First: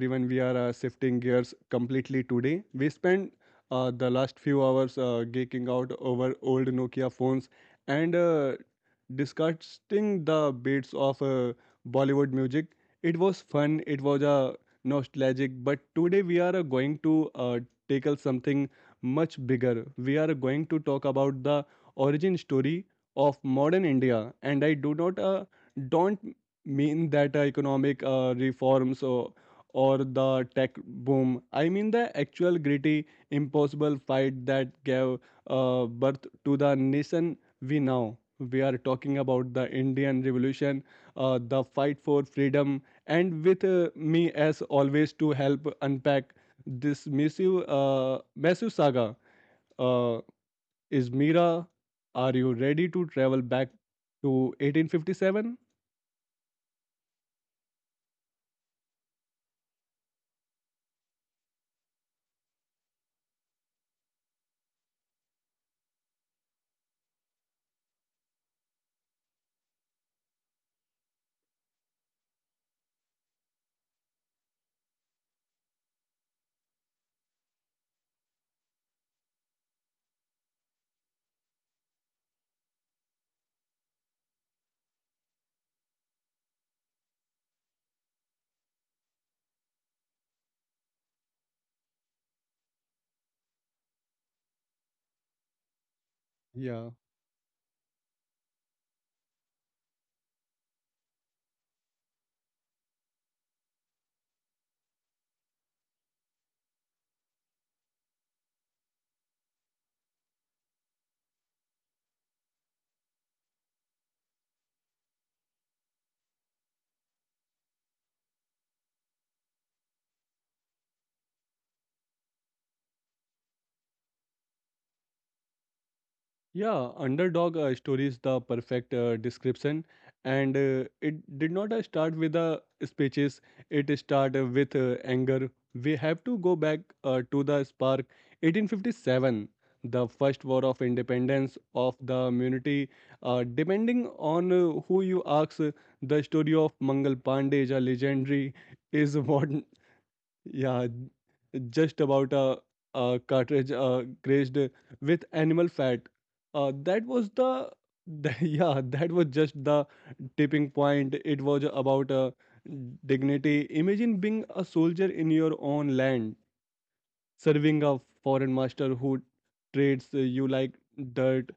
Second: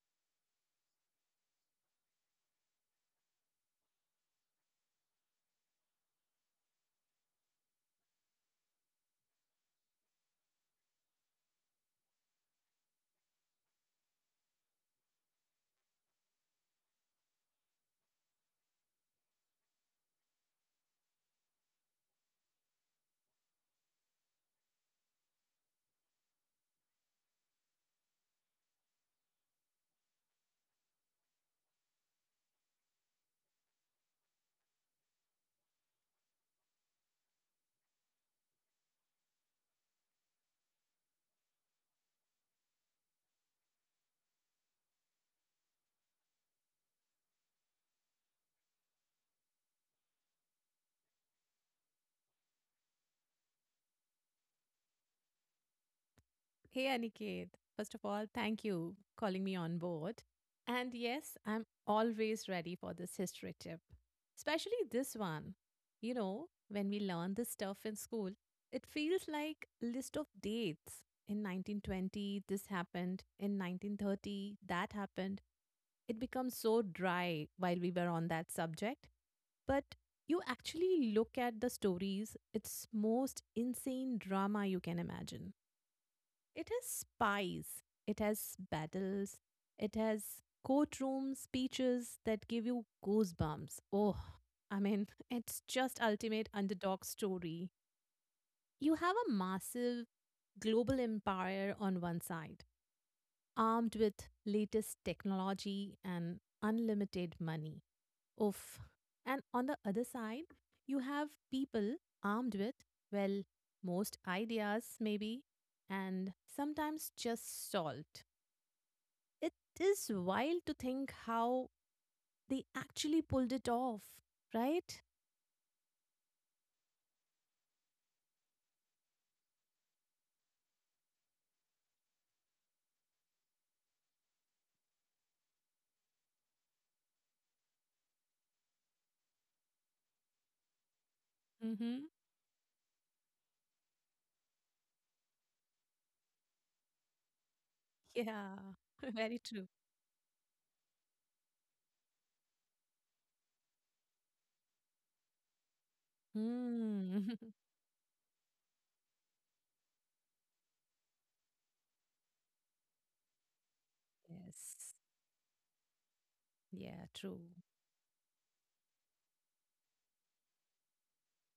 everyone. We are shifting gears completely today. We spent the last few hours geeking out over old Nokia phones and discussing the beats of Bollywood music. It was fun, it was nostalgic, but today we are going to tackle something much bigger. We are going to talk about the origin story of modern India, and I do not don't mean that economic reforms or the tech boom. I mean the actual gritty, impossible fight that gave birth to the nation we now. We are talking about the Indian Revolution, the fight for freedom, and with me as always to help unpack this massive, massive saga uh, is Mira. Are you ready to travel back to 1857? Hey, Aniket. First of all, thank you calling me on board. And yes, I'm always ready for this history tip, especially this one. You know, when we learn this stuff in school, it feels like list of dates. In 1920, this happened. In 1930, that happened. It becomes so dry while we were on that subject. But you actually look at the stories, it's most insane drama you can imagine. It has spies, it has battles, it has courtroom speeches that give you goosebumps. Oh, it's just ultimate Yeah. underdog story. You have a massive global empire on one side, armed with latest technology and unlimited money. Oof. And on the other side, you have people armed with, well, most ideas, maybe, and sometimes just salt. It is wild to think how they actually pulled it off, right? Yeah, underdog story is the perfect description, and it did not start with the speeches. It started with anger. We have to go back to the spark. 1857, the first war of independence of Mm-hmm. the community. Depending on who you ask, the story of Mangal Pandey is a legendary. Yeah, Is very what, true. yeah, just about a cartridge grazed with animal fat. That Hmm. was the that was just the tipping point. It was about dignity. Imagine being a yes. soldier in your own land, Yeah, true. serving a foreign master who treats you like dirt.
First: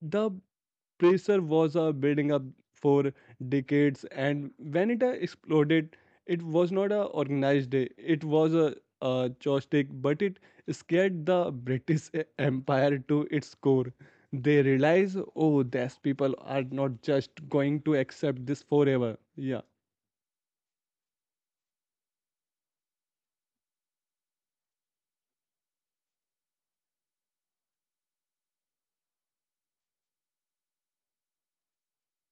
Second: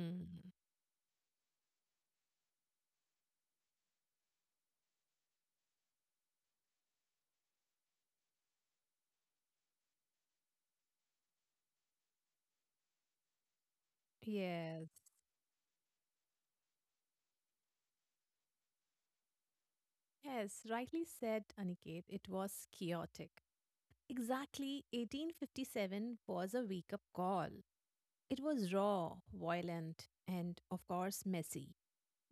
The pressure was building up for decades, and when it exploded it was not a organized day, it was a joystick, but it scared the british empire to its core. They Yes. realized, oh, these people are not just going to accept this forever. yeah Yes, rightly said, Aniket. It was chaotic. Exactly 1857 was a wake up call. It was raw, violent, and of course messy.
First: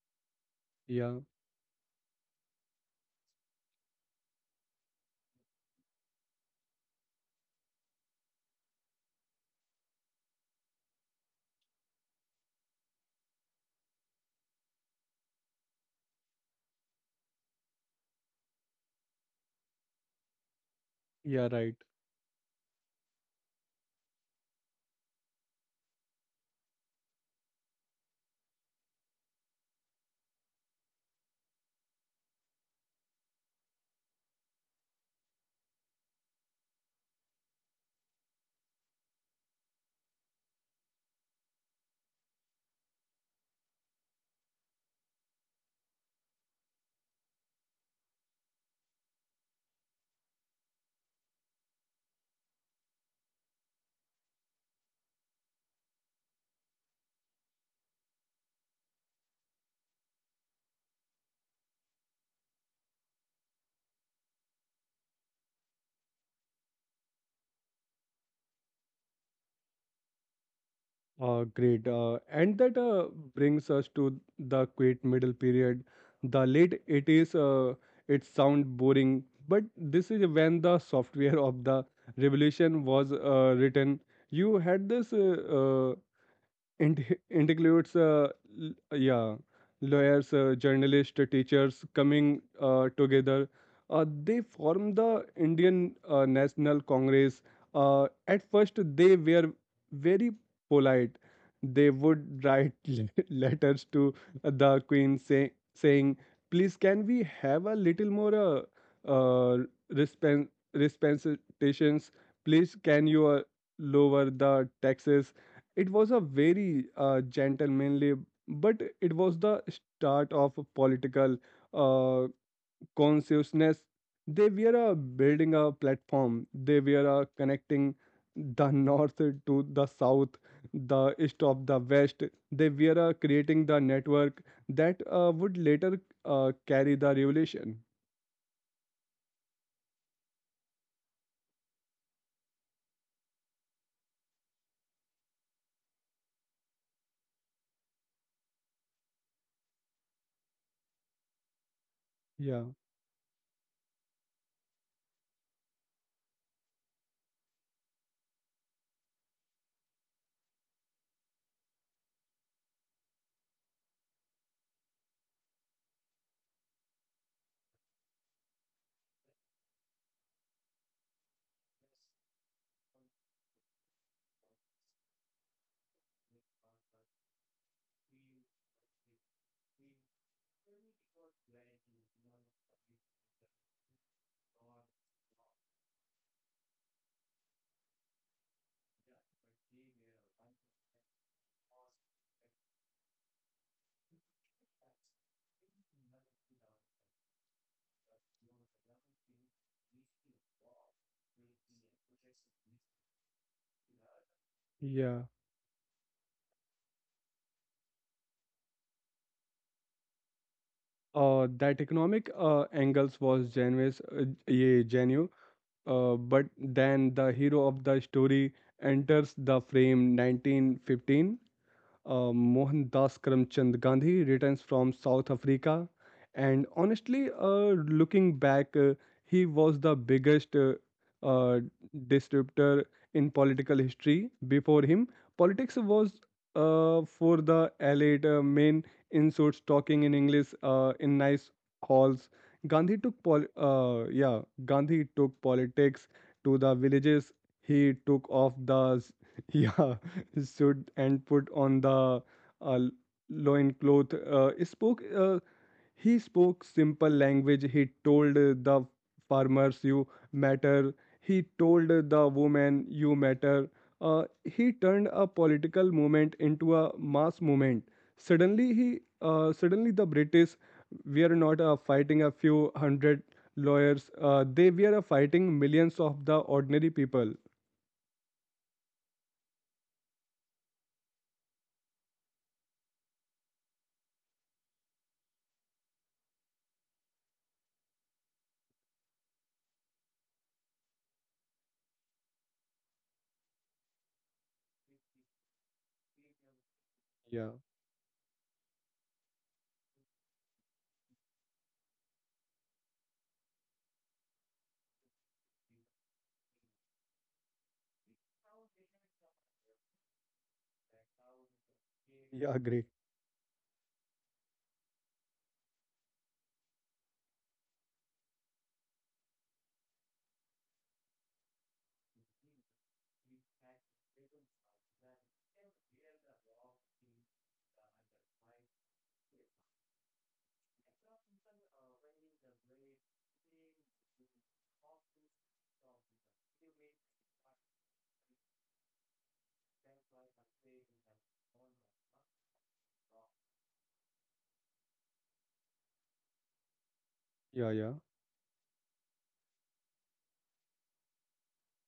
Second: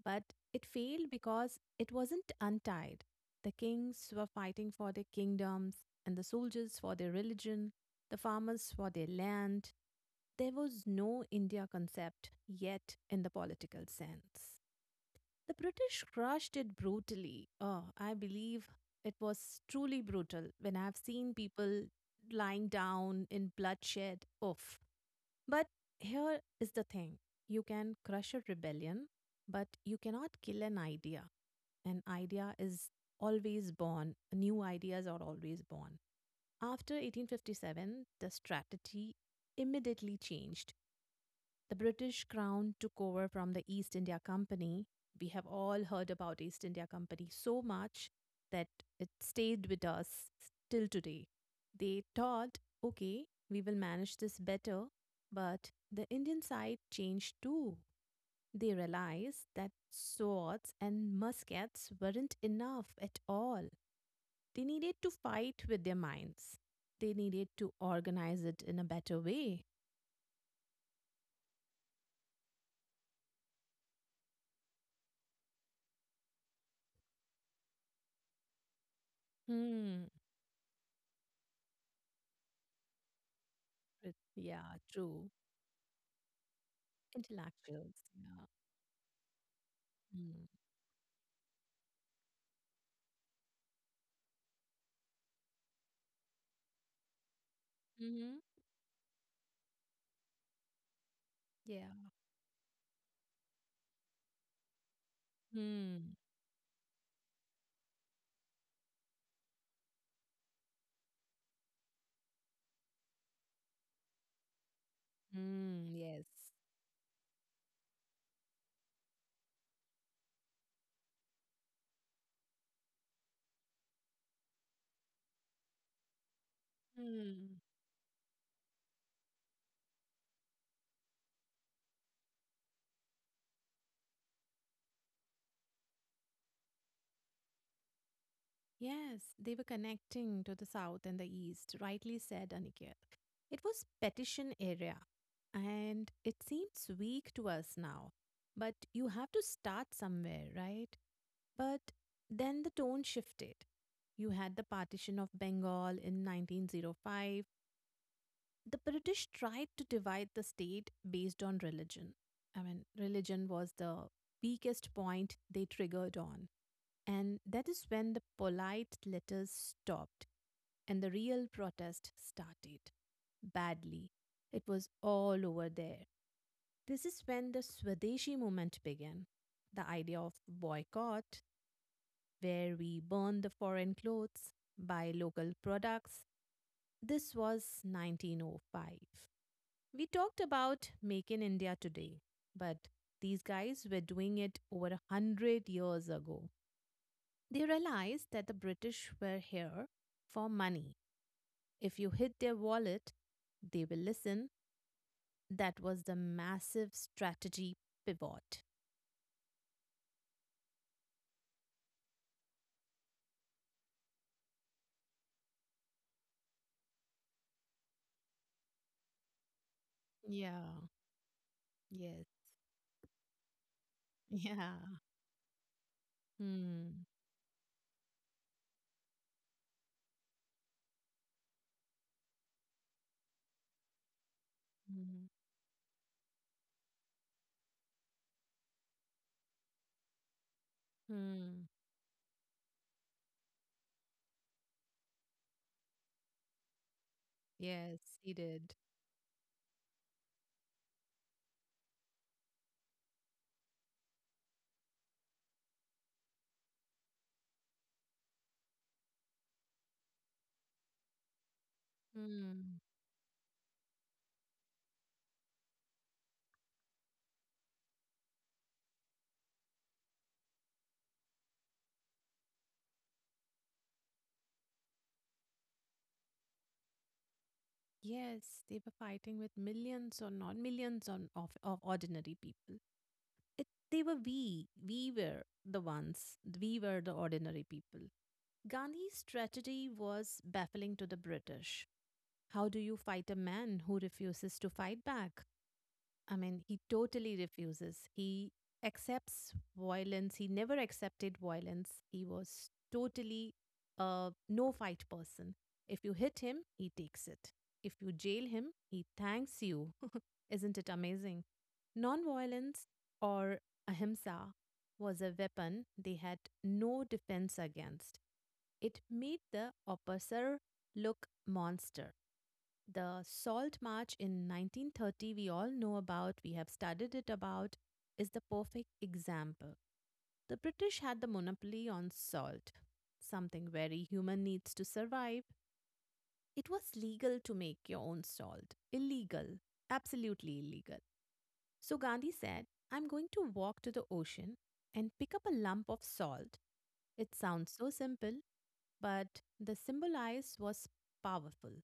But it failed yeah because it wasn't untied. The kings were fighting for their kingdoms, and the soldiers for their religion, the farmers for their land. There was no India concept yet in the political sense. The British crushed it brutally. Oh, I believe it was truly brutal when I've seen yeah right. people lying down in bloodshed. Oof. But here is the thing you can crush a rebellion, but you cannot kill an idea. An idea is always born, new ideas are always born. After 1857, the strategy immediately changed. The British Crown took over from the East India Company. We have all heard about East India Company so much that it stayed with us till today. They thought, okay, we will manage this better, but the Indian side changed too. They realized that swords and muskets weren't enough at all. They needed to fight with their minds. They needed to organize it in a better way. Great. And that brings us to the quiet middle period, the late 80s. It sound boring, but Hmm. this is when the software of the revolution was written. You Yeah, had this true. Uh, it includes, Intellectuals, yeah. l- yeah, Mm. lawyers, journalists, teachers coming together. Uh, they formed the Indian National Congress. Mhm. At first, they were very polite. Yeah. They would write letters to the Queen, say, Mm. saying, "Please, can we have a little more uh, respen- respensations? Please, can you lower the taxes?" It Mm. was a Yes. very gentlemanly, but it was the start of a political uh, consciousness. They were building a platform. They were Mm. connecting the north to the south, the east of the west. They were creating the network that would later carry the revolution. Yes, they were connecting to the south and the east, rightly said Aniket. It was petition area, and it seems weak to us now. But you have to start somewhere, right? But Yeah, then the tone shifted. You had the partition of Bengal in 1905, the British tried to divide the state based on religion. I mean, religion was the weakest point they triggered on. And that is when the polite letters stopped and the real protest started. Badly. It was all over there. This is when the Swadeshi movement began. The idea of boycott, where we burn the foreign clothes, buy local products. This was 1905. We talked about Make in India today, but these guys were doing it over a hundred years ago. They realized that the British were here for money. If you hit their wallet, they will listen. yeah. That was the massive strategy pivot. That economic angles was genuine. Uh, yeah, genuine. But then the hero of the story enters the frame, Yeah. 1915. Yes. Mohandas Karamchand Gandhi returns Yeah. from South Africa. And Hmm. honestly, looking back, he was the biggest uh, disruptor in political history. Before him, Hmm. politics was for the elite, men in suits talking in English in nice Hmm. halls. Gandhi took politics to the villages. He Yes, took he off did. the yeah his suit and put on the uh, loincloth. He spoke simple language. He told the farmers, "You matter." He told the Hmm. woman, "You matter." He turned a political movement into a mass movement. Suddenly the British were not fighting a few hundred lawyers. They were fighting millions of the ordinary people. Yes, they were fighting with millions or not millions on, of ordinary people. It, they were we. We were the ones. We were the ordinary people. Gandhi's strategy was baffling to the British. How do you fight a man who refuses to fight back? I mean, he totally Yeah, refuses. He accepts violence. He never accepted violence. He was totally a no fight person. If you hit him, he takes it. If you jail him, he thanks you. Isn't it amazing? yeah, agree. Nonviolence or ahimsa was a weapon they had no defense against. It made the oppressor look monster. The Salt March in 1930, we all know about, we have studied it about, is the perfect example. The British had the monopoly on salt, something very human needs to survive. It was legal to make your own salt. Illegal. Absolutely illegal. So Gandhi said, I'm going to walk to the ocean and pick up a lump of salt. It Yeah, sounds yeah. so simple, but the symbolize was powerful.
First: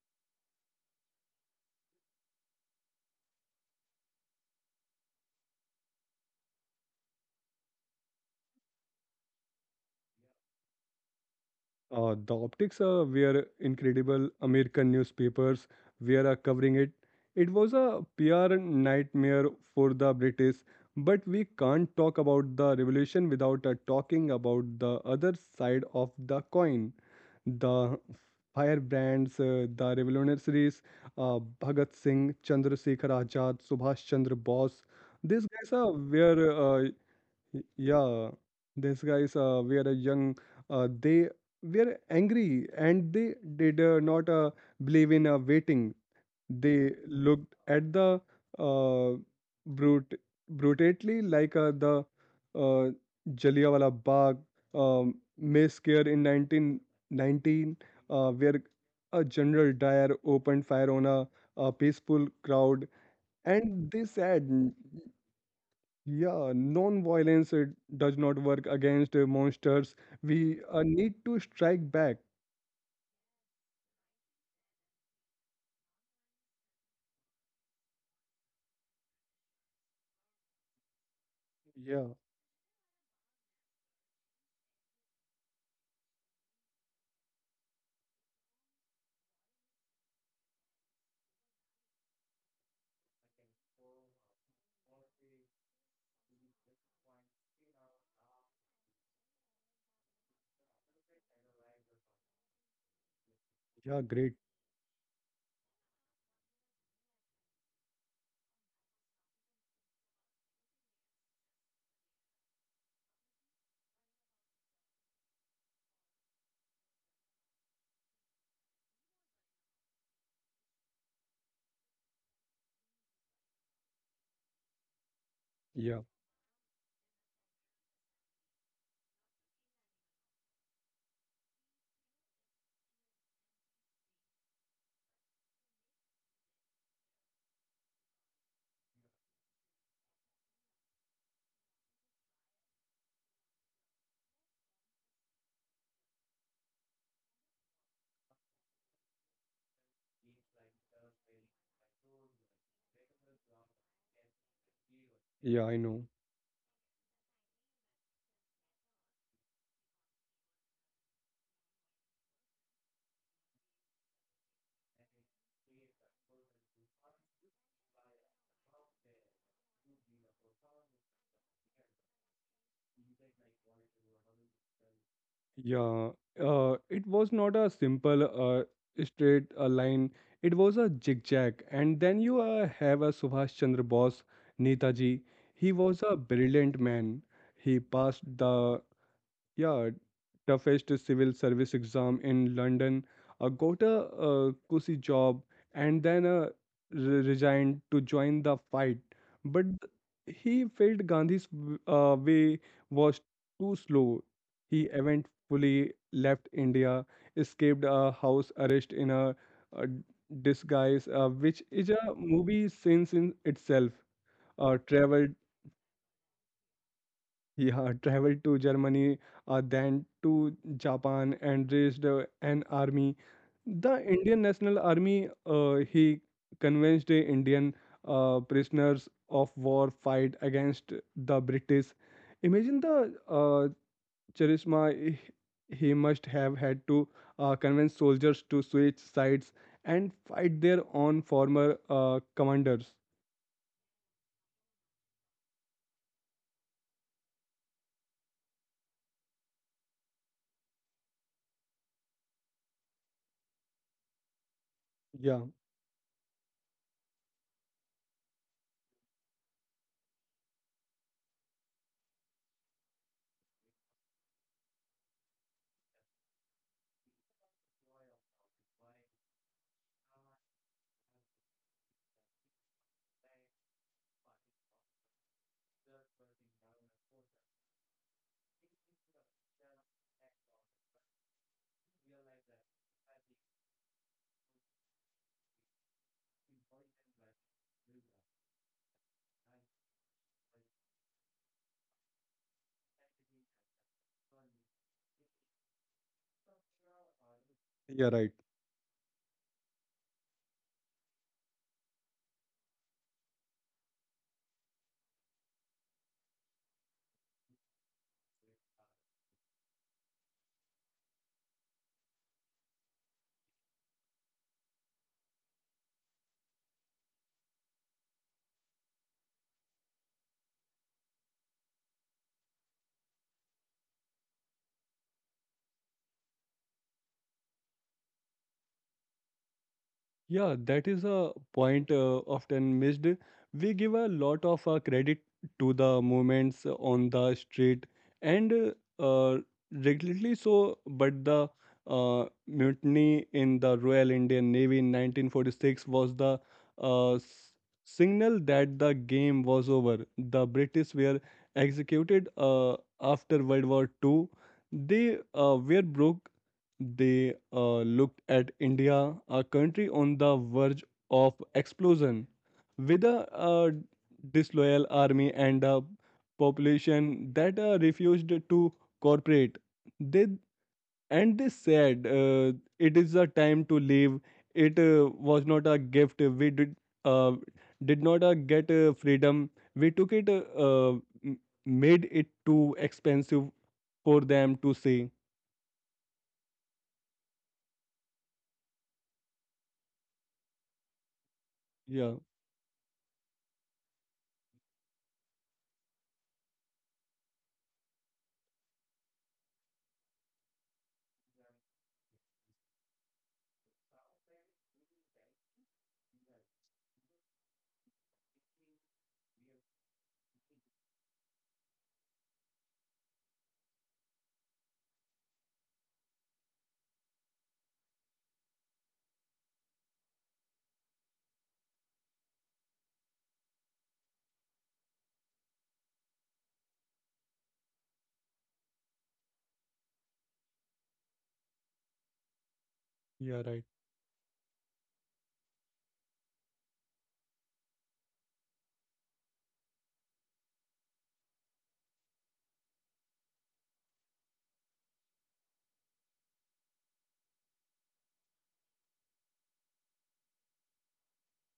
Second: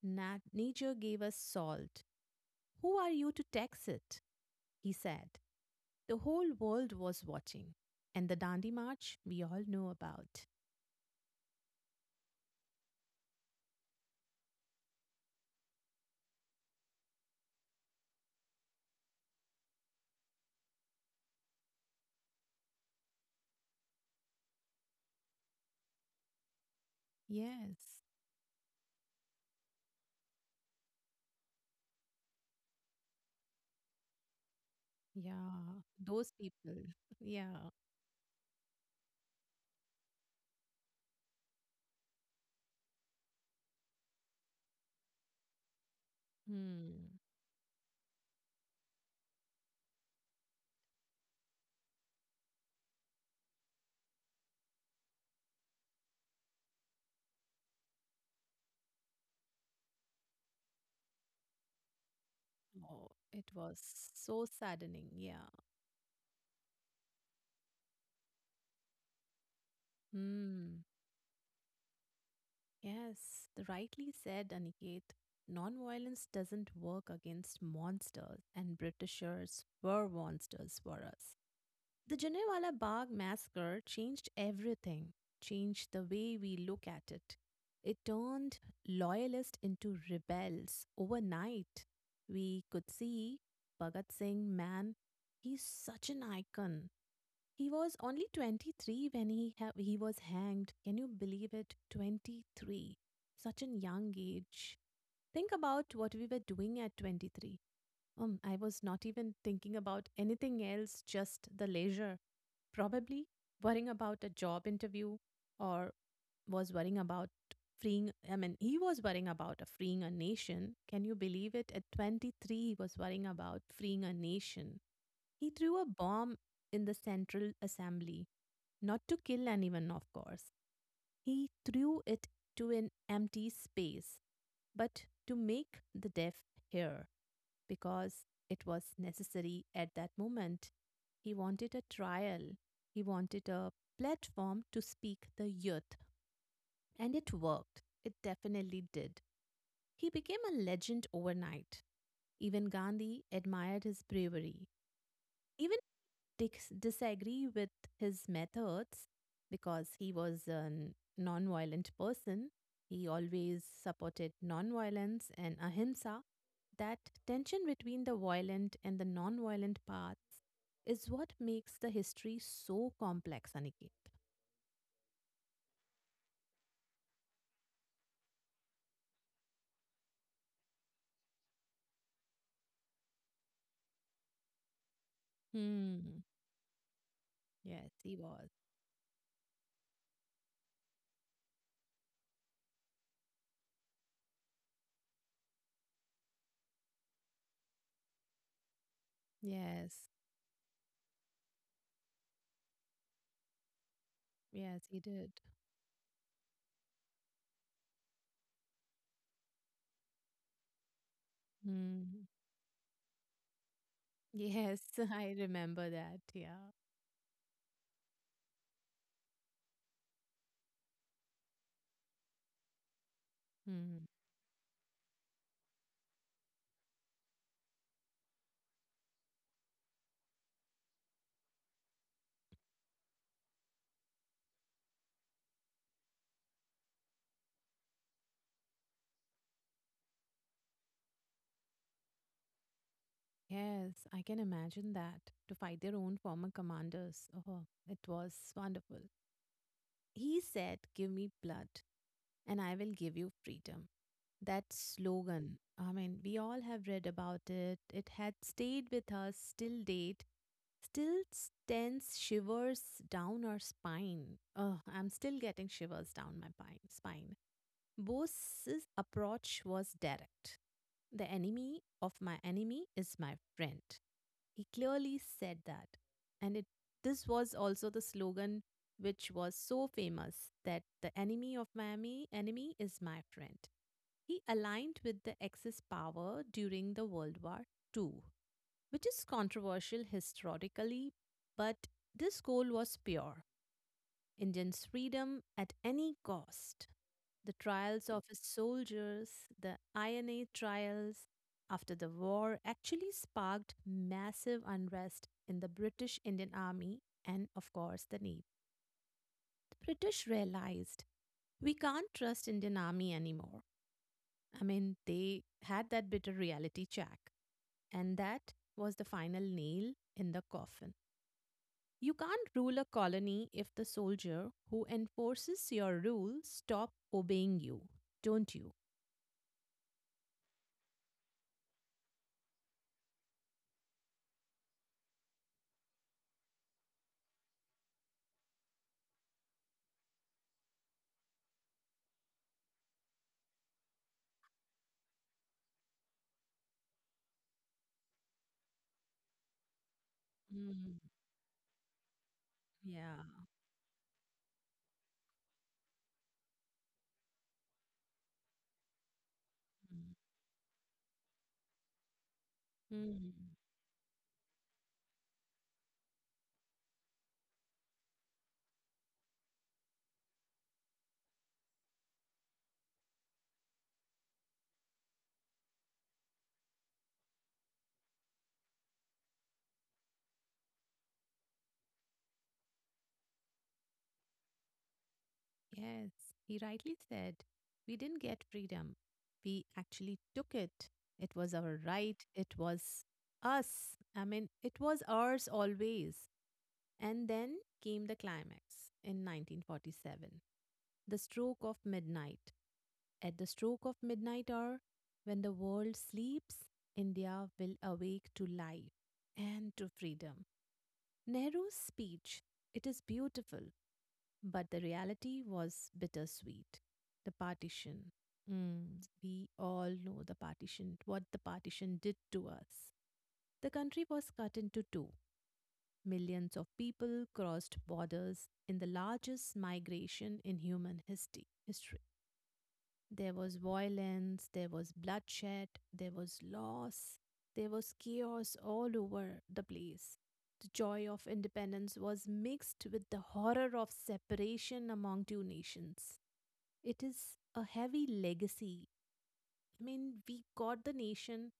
Nature gave us salt, who are you to tax it? He said. The whole world was watching. And the Dandi March we all know about. The optics were incredible. American newspapers were covering it. It was a PR nightmare for the British, but we can't talk about the revolution without talking about the other side of the coin. The Yes. firebrands, the revolutionaries, Bhagat Singh, Chandrasekhar Azad, Subhash Chandra Bose. These Yeah. guys Those people. Yeah. Y- yeah, these guys were a young, they were angry, and they did not believe in waiting. They Hmm. looked at the uh, brute, brutally like the uh, Jallianwala Bagh mass scare in 1919, where a General Dyer opened fire on a peaceful crowd. Oh, it was And they so said. saddening. Yeah. Yeah, non-violence does not work against monsters. We Hmm. Need to strike back. Yes. Rightly said, Aniket. Nonviolence doesn't work against monsters, and Britishers were monsters for us. Yeah, The Janewala Bagh massacre changed everything, changed the way we look at it. It turned loyalists into rebels overnight. We could see Bhagat Singh, man, he's such an icon. He was only 23 when he was hanged. Can you believe it? 23. Such a yeah, young great. age. Think about what we were doing at 23. I was not even thinking about anything else, just the leisure. Probably worrying about a job interview or was worrying about freeing, I mean, he was worrying about a freeing a nation. Can you believe it? At 23, he was worrying about freeing a nation. He threw a Yeah, bomb in the Central Assembly, not to kill anyone, of course. He threw it to an empty space, but to make the deaf hear because it was necessary at that moment. He wanted a trial, he wanted a platform to speak the youth. And it worked. It definitely did. He became a legend overnight. Even Gandhi admired his bravery. yeah, Even I know. Disagree with his methods because he was a non-violent person. He always supported non-violence and ahimsa. That tension between the violent and the non-violent paths is what makes the history so complex, Aniket. Yeah, it was not a simple straight line. It was a zigzag. And then you have a Subhash Chandra Bose, Netaji. He was a Hmm. brilliant man. He Yes, he passed was. the Yeah, toughest civil service exam in London. Got a cushy job, and then resigned to join the fight. But Yes. he felt Gandhi's way was too slow. He Yes, he did. eventually left India, escaped a house arrest in a, uh disguise, which is a Hmm. movie since in itself. Uh, Yes, I traveled remember that. Yeah. yeah, traveled to Germany, then to Japan, and raised an army. The Hmm. Indian National Army, he convinced the Indian prisoners of war fight against the British. Imagine the charisma he must have had to convince soldiers to switch sides and fight their own former commanders. Yes, I can imagine that. To fight their own former commanders. Oh, it was wonderful. He said, give me blood, and I will give you freedom. That Yeah, slogan, I mean, we all have read about it. It had stayed with us till date, still sends shivers down our spine. Oh, I'm still getting shivers down my pine, spine. Bose's approach was direct. The enemy of my enemy is my friend. He clearly said that. And it, this was also the slogan which was so famous that the enemy of Miami enemy is my friend. He aligned with the Axis power during the World War Two, which is controversial historically, but this goal was pure. Indians' freedom at any cost. The trials yeah, of right. his soldiers, the INA trials after the war, actually sparked massive unrest in the British Indian Army and, of course, the Navy. The British realized we can't trust Indian Army anymore. I mean, they had that bitter reality check, and that was the final nail in the coffin. You can't rule a colony if the soldier who enforces your rule stop obeying you, don't you? Yeah, that is a point often missed. We give a lot of credit to the movements on the street and uh, regularly so, but the mutiny in the Royal Indian Navy in 1946 was the uh, s- signal that the game was over. The British Mm, were executed yeah. after World War Two. They were broke. They looked at India, a country on the verge of explosion, Mm. with a, Mm. uh, disloyal army and a population that refused to cooperate. They they said it is a time to leave. It was not a gift. We uh, did not get freedom. We took it. M- made it too expensive for them to see. Yes, he rightly said, we didn't get freedom. We actually took it. It was our Yeah, right. It was us. I mean, it was ours always. And then came the climax in 1947, the stroke of midnight. At the stroke of midnight hour, when the world sleeps, India will awake to life and to freedom. Nehru's speech, it is beautiful, but the reality was bittersweet. The partition. Mm, we all know the partition, what the partition did to us. The country was cut into two. Millions of people crossed borders in the largest migration in human history. History. There yeah, was right. violence, there was bloodshed, there was loss, there was chaos all over the place. The joy of independence was mixed with the horror of separation among two nations. It is a heavy legacy. I mean, we got the nation,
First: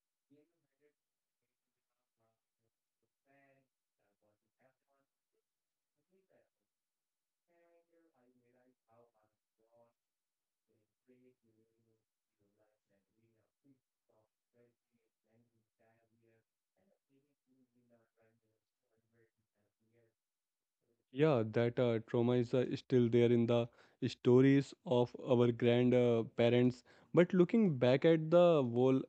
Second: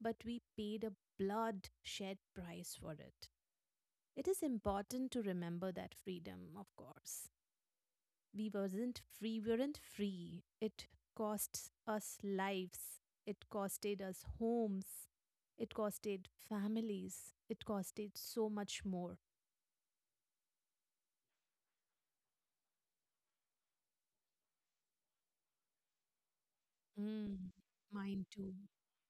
but we paid a blood shed price for it. It is important to remember that freedom, of course we weren't free, it cost us lives, it costed us homes, it costed families, it costed so much more. Yeah, that trauma is still there in the stories of our grandparents. But Mm. looking back Mine at too. the whole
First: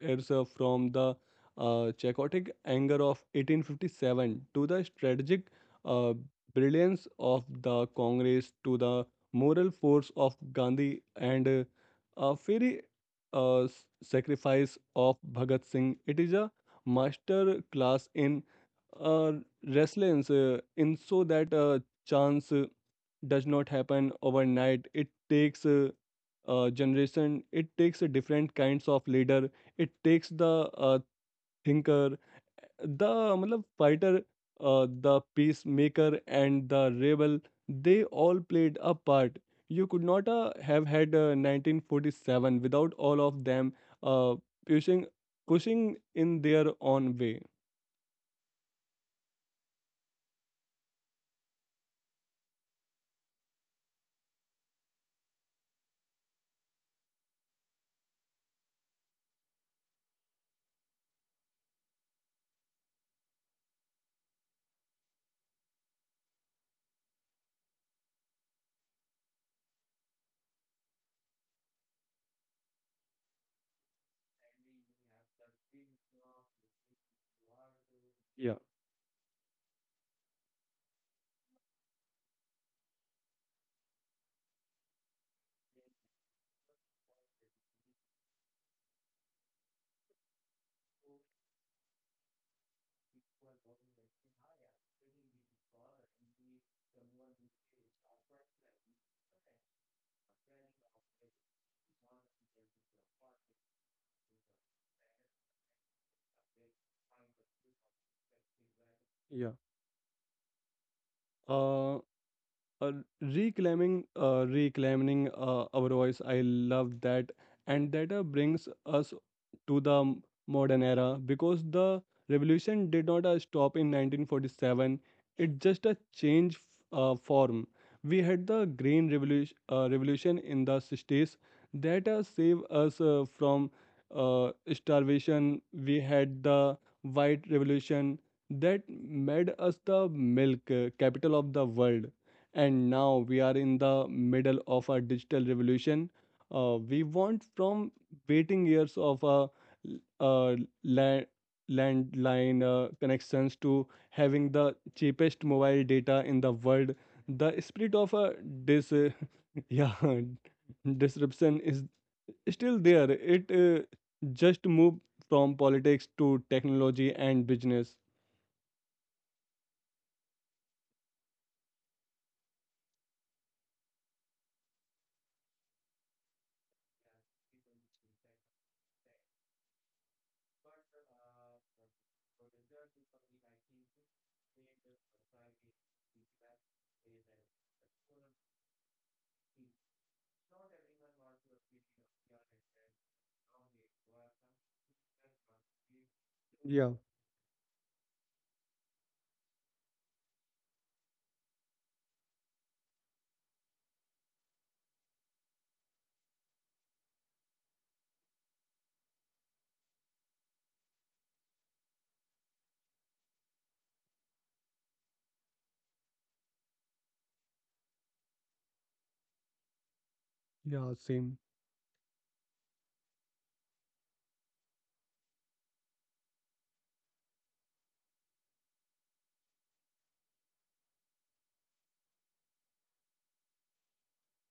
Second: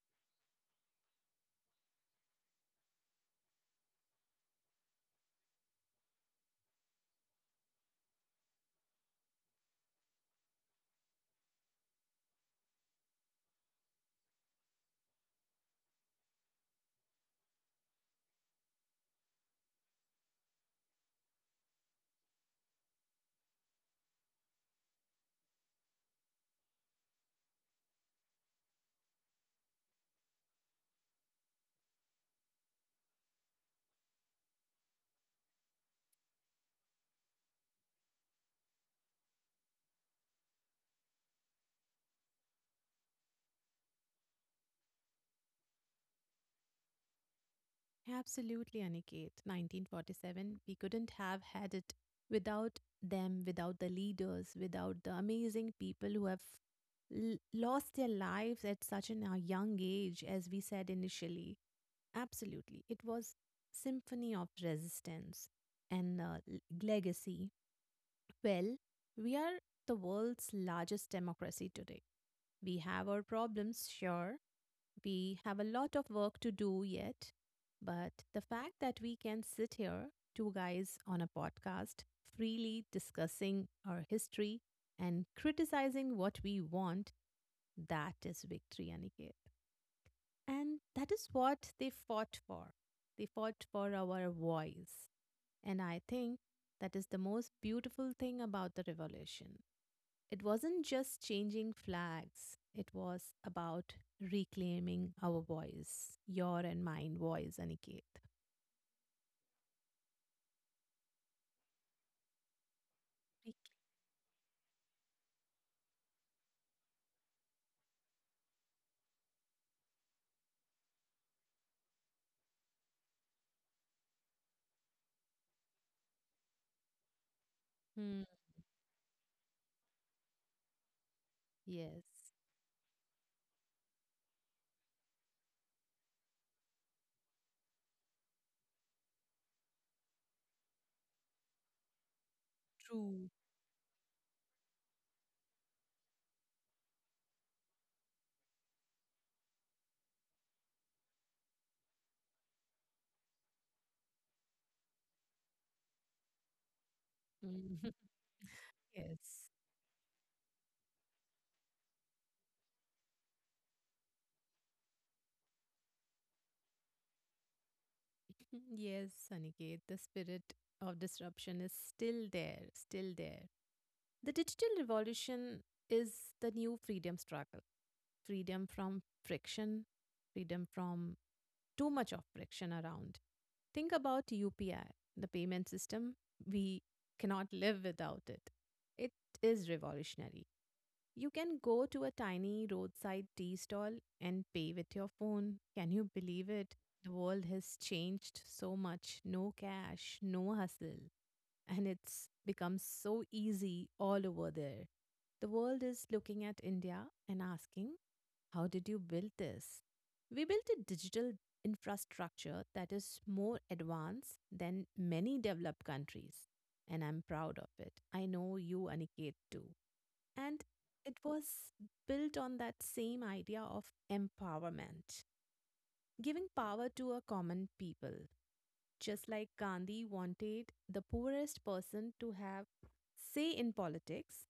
herself from the Chakotay anger of 1857 to the strategic uh, brilliance of the Congress to the moral force of Gandhi and a fiery sacrifice of Bhagat Singh. It is a master class in uh, resilience, in so that chance does not happen overnight. It takes generation. It takes different kinds of leader, it takes the thinker, the matlab, fighter, the peacemaker, and the rebel. They all played a part. You could not have had 1947 without all of them uh, pushing, pushing in their own way. Absolutely, Aniket. 1947, we couldn't have had it without them, without the leaders, without the amazing people who have lost their lives at such a young age, as we said initially. Absolutely. It was symphony of resistance and legacy. Well, we are the world's largest democracy today. We have our problems, sure, we have a lot of work to do yet, but the Yeah, fact that we can sit here, two guys on a podcast, freely discussing our history and criticizing what we want, that is victory, Aniket. And that is what they fought for. They fought for our voice. And I think that is the most beautiful thing about the revolution. It wasn't just changing flags, it was about reclaiming our voice, your and mine voice, Aniket. yeah. Uh, uh, Re- reclaiming our voice. I love that, and that brings us to the modern era, because the revolution did not stop in 1947. It just a change form. We Hmm, had the green revolution in the 60s that yes, saved us from starvation. We had the white revolution that made us the milk capital of the world, and now true. we are in the middle of a digital revolution. We want from waiting years of a, uh land, landline connections to having the cheapest mobile data in the world. The Mhm. spirit of a dis, Yes, yeah, disruption is still there. It just moved from politics to technology and business. yes, Aniket, the spirit of disruption is still there, still there. The digital revolution is the new freedom struggle, freedom from friction, freedom from too much of friction around. Think about UPI, the payment system. We cannot live without it. It is revolutionary. You can go to a tiny roadside tea stall and pay with your phone. Can you believe it? Yeah, The world has changed so much. No cash, no hustle and it's become so easy all over there. The world is looking at India and asking, how did you build this? We built a digital infrastructure that is more advanced than many developed countries, and I'm proud of it. I know you, Aniket, too. And yeah, it same. was built on that same idea of empowerment, giving power to a common people just like Gandhi wanted the poorest person to have say in politics,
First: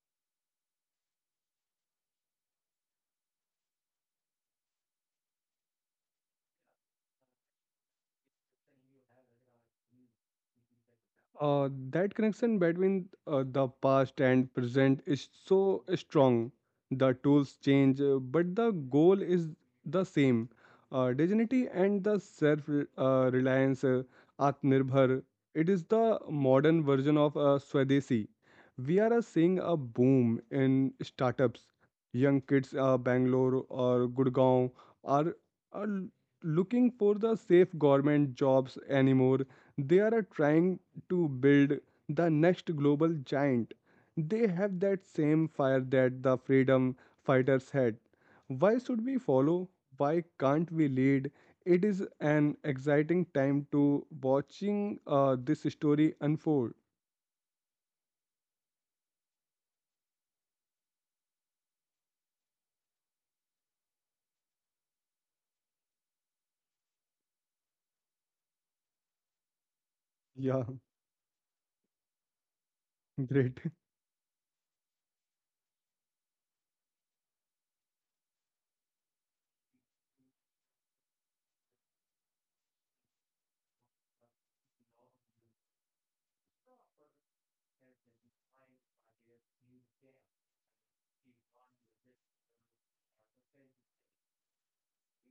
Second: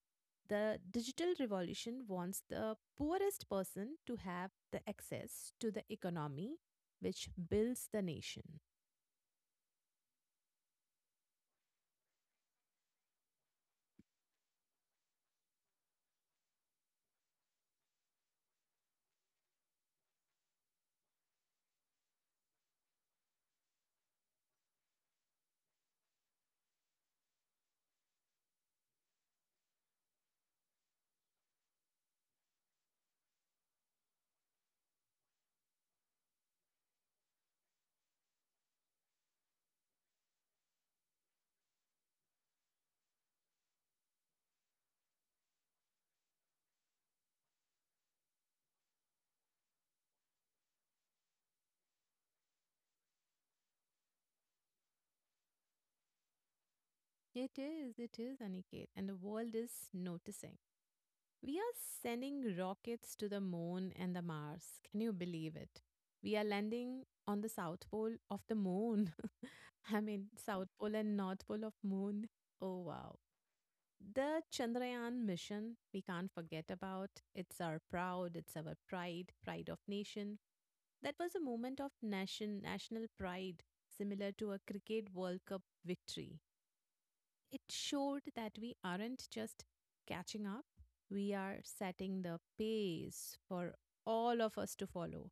the digital revolution wants the poorest person to have the access to the economy which builds the nation. That connection between the past and present is so strong. The tools change, but the goal is the same. Dignity and the self reliance, Atmanirbhar, it is the modern version of Swadeshi. We are seeing a boom in startups. Young kids, Bangalore or Gurgaon, are, are looking for the safe government jobs anymore. They are trying to build the next global giant. They have that same fire that the freedom fighters had. Why should we follow? Why can't we lead? It is an exciting time to watching this story unfold. It is, Aniket, and the world is noticing. We are sending rockets to the moon and the Mars. Can you believe it? We are landing on the south pole of the moon. I mean, Yeah, south pole and north pole of moon. Oh wow. great. The Chandrayaan mission, we can't forget about. It's our proud, it's our pride of nation. That was a moment of nation, national pride, similar to a cricket World Cup victory. It showed that we aren't just catching up, we are setting the pace for all of us to follow.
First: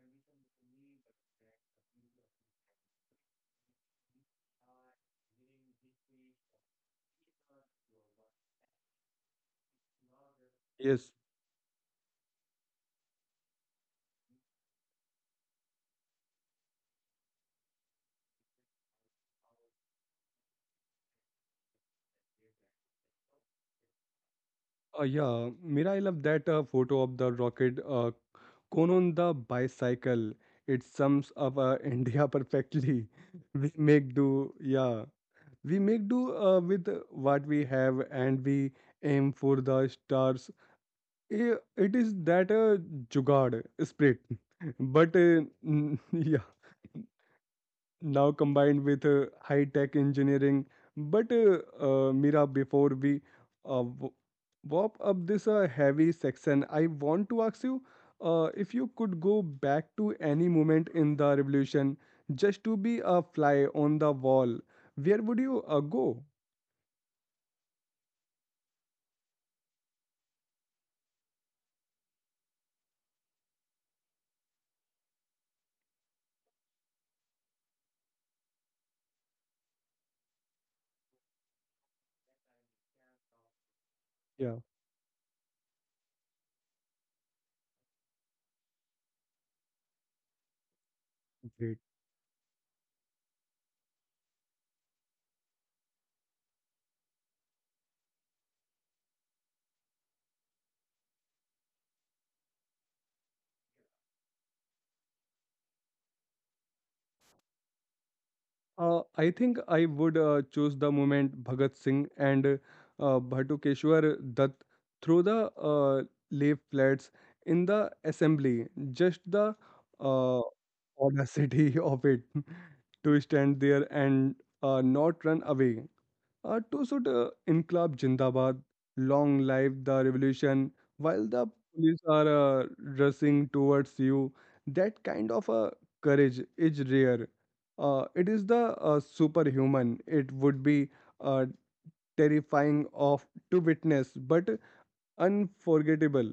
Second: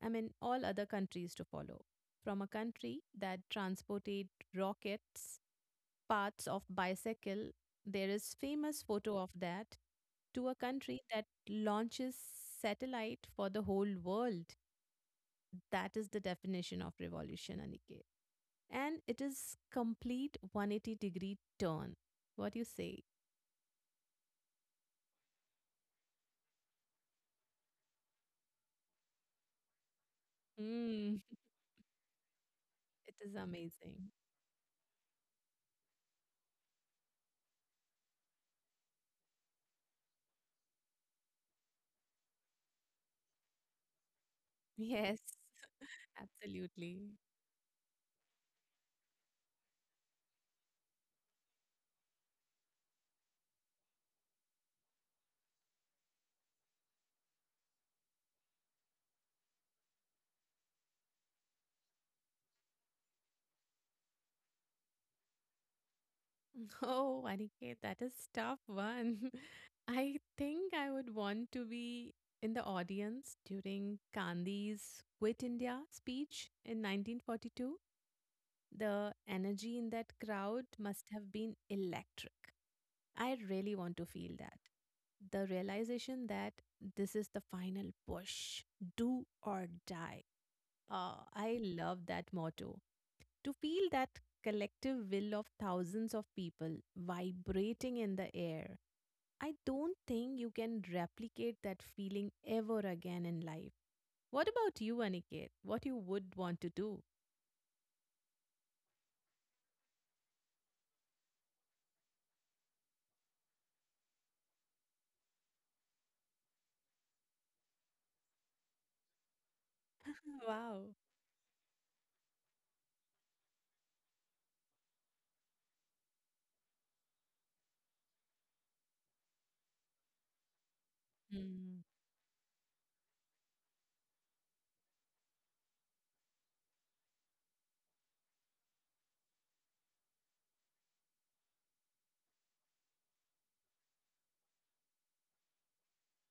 I mean, all other countries to follow. From a country that transported rockets parts of bicycle, there is famous photo of that, to a country Yes. that launches satellite for the whole world, that is the definition of revolution, Aniket, and it is complete 180-degree turn. What do you say? Yeah, Mira, I love that photo of the rocket cone on the bicycle. It mm, sums up India perfectly. it is We amazing. make do. Yeah. We make do with what we have, and we aim for the stars. It is that jugaad spirit. But Yes, yeah, absolutely. now combined with high tech engineering. But Mira, before we uh, w- warp up this heavy section, I want to ask you if you could go back to any moment in the revolution just to be a fly on the wall, where would you go? Oh, Aniket, that is tough one. I think I would want to be in the audience during Gandhi's Quit India speech in 1942. The energy in that crowd must have been electric. I really want to feel that. The realization that this is the final push, do or die. I Great. love that motto. To feel that collective will of thousands of people vibrating in the air, I don't think you can replicate that feeling ever again in life. What about you, Aniket? What you would want to do? I think I would choose the moment Bhagat Singh and Bhatukeshwar Dutt through the lay flats in the assembly. Just the uh, Wow. audacity of it to stand there and not run away. To suit Inqilab Jindabad, long live the revolution, while the Hmm. police are uh, rushing towards you, that kind of courage is rare. It is the superhuman. It would be uh, terrifying of to witness, but unforgettable.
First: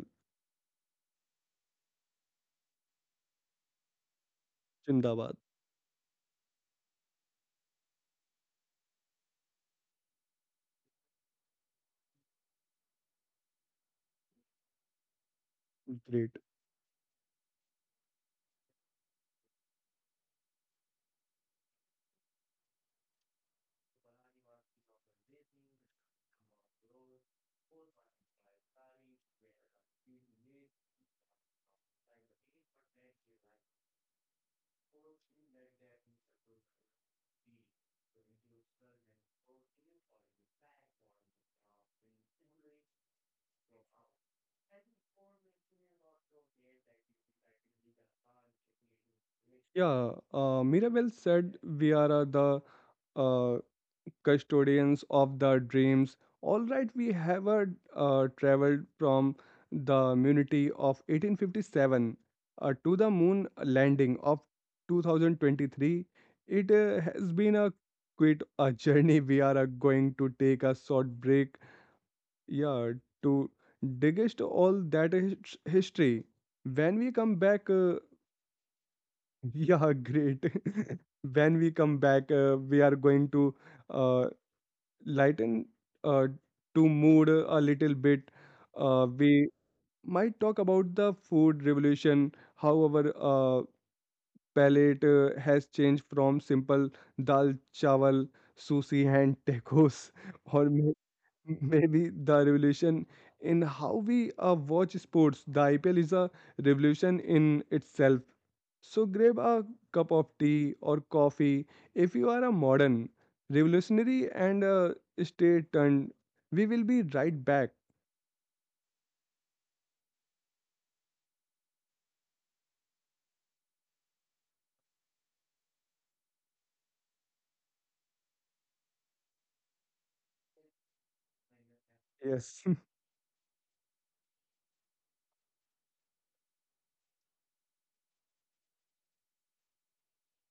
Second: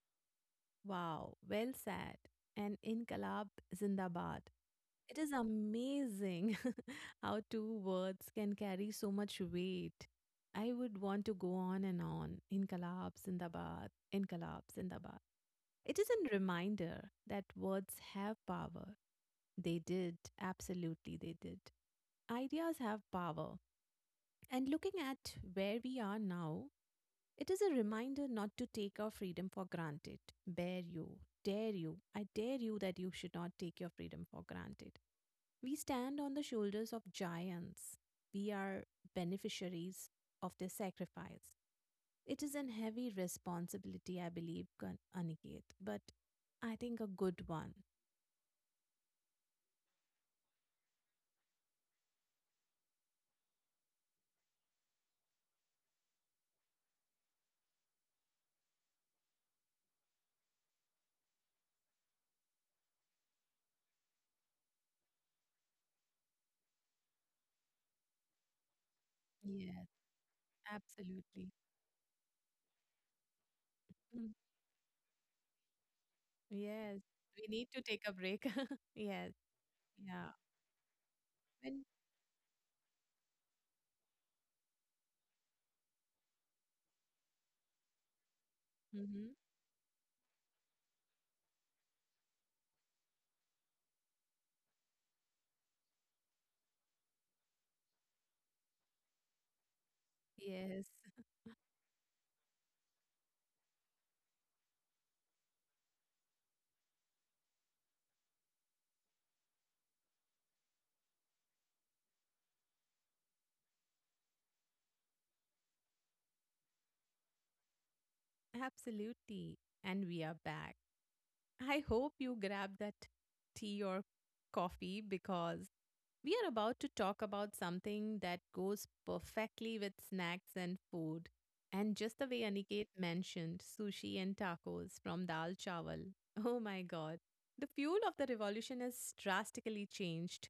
Wow, well said. And Inkalab Zindabad. It is Jindabad. amazing how two words can carry so much weight. I would want to go on and on. Inkalab Sindabad, Inkalab Sindabad. It is Great. a reminder that words have power. They did, absolutely, they did. Ideas have power. And looking at where we are now, it is a reminder not to take our freedom for granted. Dare you, dare you, I dare you that you should not take your freedom for granted. We stand on the shoulders of giants. We are beneficiaries of their sacrifice. It is a heavy responsibility, I believe, Aniket, but I think a good one. Yeah, Mira, well said. We are the uh, custodians of the dreams. All right, we have traveled from the immunity of 1857 to the moon landing of 2023. It has been a quite a journey. We are Yes, going to take a short break, absolutely. yeah, to Mm. digest all that history. When Yes, we come we back, need to take a break. Yes, yeah, yeah. great. When we When come back, we are going to uh, lighten uh, to mood a little bit, hmm. we might talk about the food revolution, how our palate has changed from simple dal, chawal, sushi, and tacos, or Yes, maybe the revolution in how we watch sports. The IPL is a revolution in itself. So grab a cup of tea or coffee if you are a modern, revolutionary, and stay tuned. We will be right back. absolutely. And we are back. I hope you grab that tea or coffee because we are about to talk about something that goes perfectly with snacks and food. And just the way Yes. Aniket mentioned sushi and tacos from dal chawal. Oh my god. The fuel of the revolution has drastically changed.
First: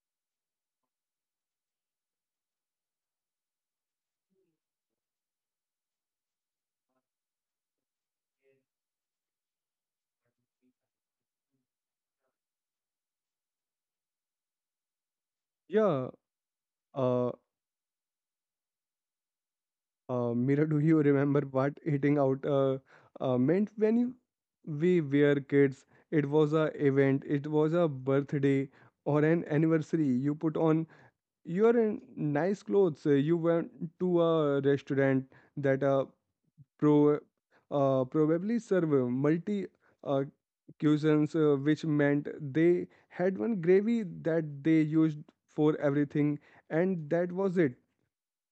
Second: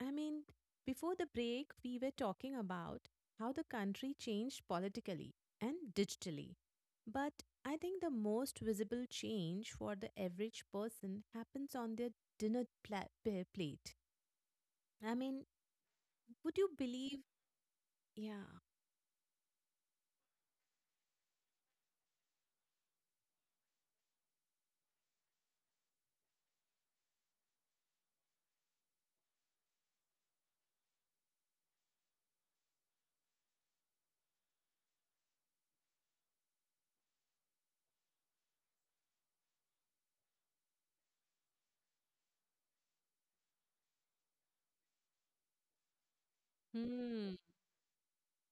I mean, before the break, we were talking about how the country changed politically and digitally. But I think the most visible change for the average person happens on their plate. I mean, Yeah. would you believe? Uh, Yeah. Mira, do you remember what eating out meant when we were kids? It was a event. It was a birthday or an anniversary. You put on you're in nice clothes. You went to a restaurant that pro probably serve multi uh, cuisines, which meant they had one gravy that they used for everything, and that Hmm. was it.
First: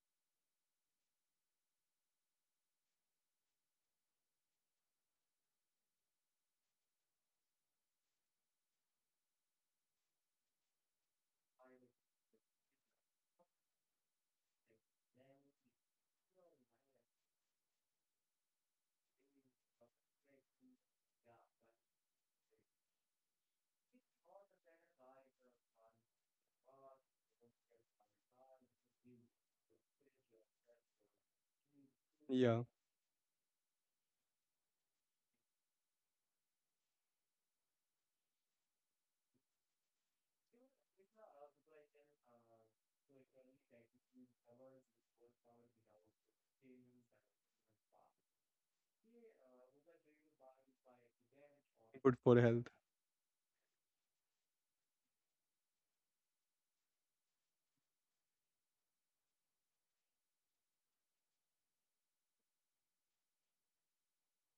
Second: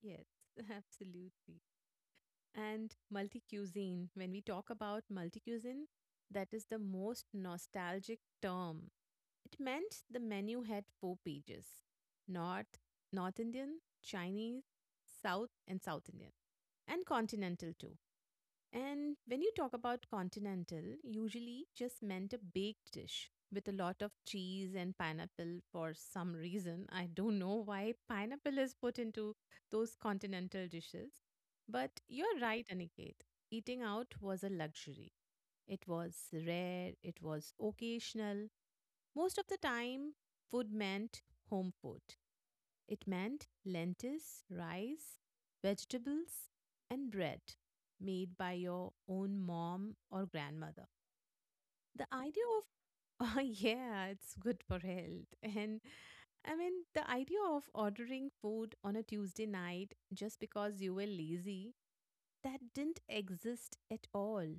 Yes, absolutely. And multi cuisine. When we talk about multi cuisine, that is the most nostalgic term. It meant the menu had four pages. North, North Indian, Chinese, South, and South Indian, and continental too. And when you talk about continental, usually just meant a baked dish with a lot of cheese and pineapple for some reason. I don't know why pineapple is put into those continental dishes. But you're Yeah, right, Aniket. Eating out was a luxury. It was rare, it was occasional. Most of the time, food meant home food. It meant lentils, rice, vegetables, and bread made by your own mom or grandmother. The good for idea of, health. oh, yeah, it's good for health. And I mean, the idea of ordering food on a Tuesday night just because you were lazy, that didn't exist at all.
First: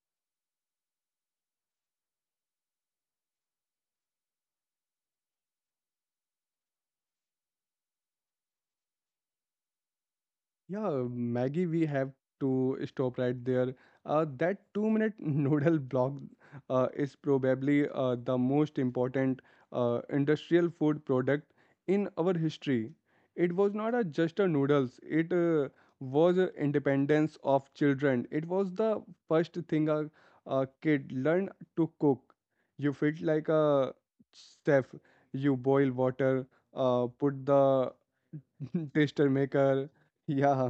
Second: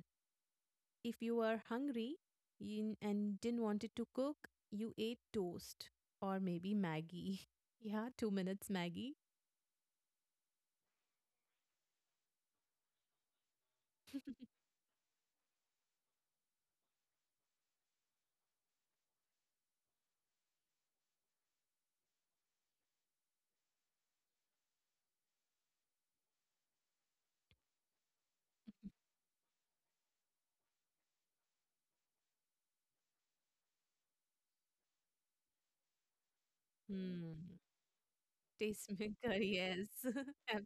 If you were hungry and didn't want to cook, you ate toast or maybe Maggie. Yeah, 2 minutes Maggie. Yeah, Maggie, we have to stop right there. That 2-minute noodle block is probably the most important industrial food product in our history. It was not a, just a noodles, it was a independence of children. It was the first thing a kid learned to cook. You felt like a chef. You boil water, put Hmm. the taster Tastemaker, maker, yes. yeah.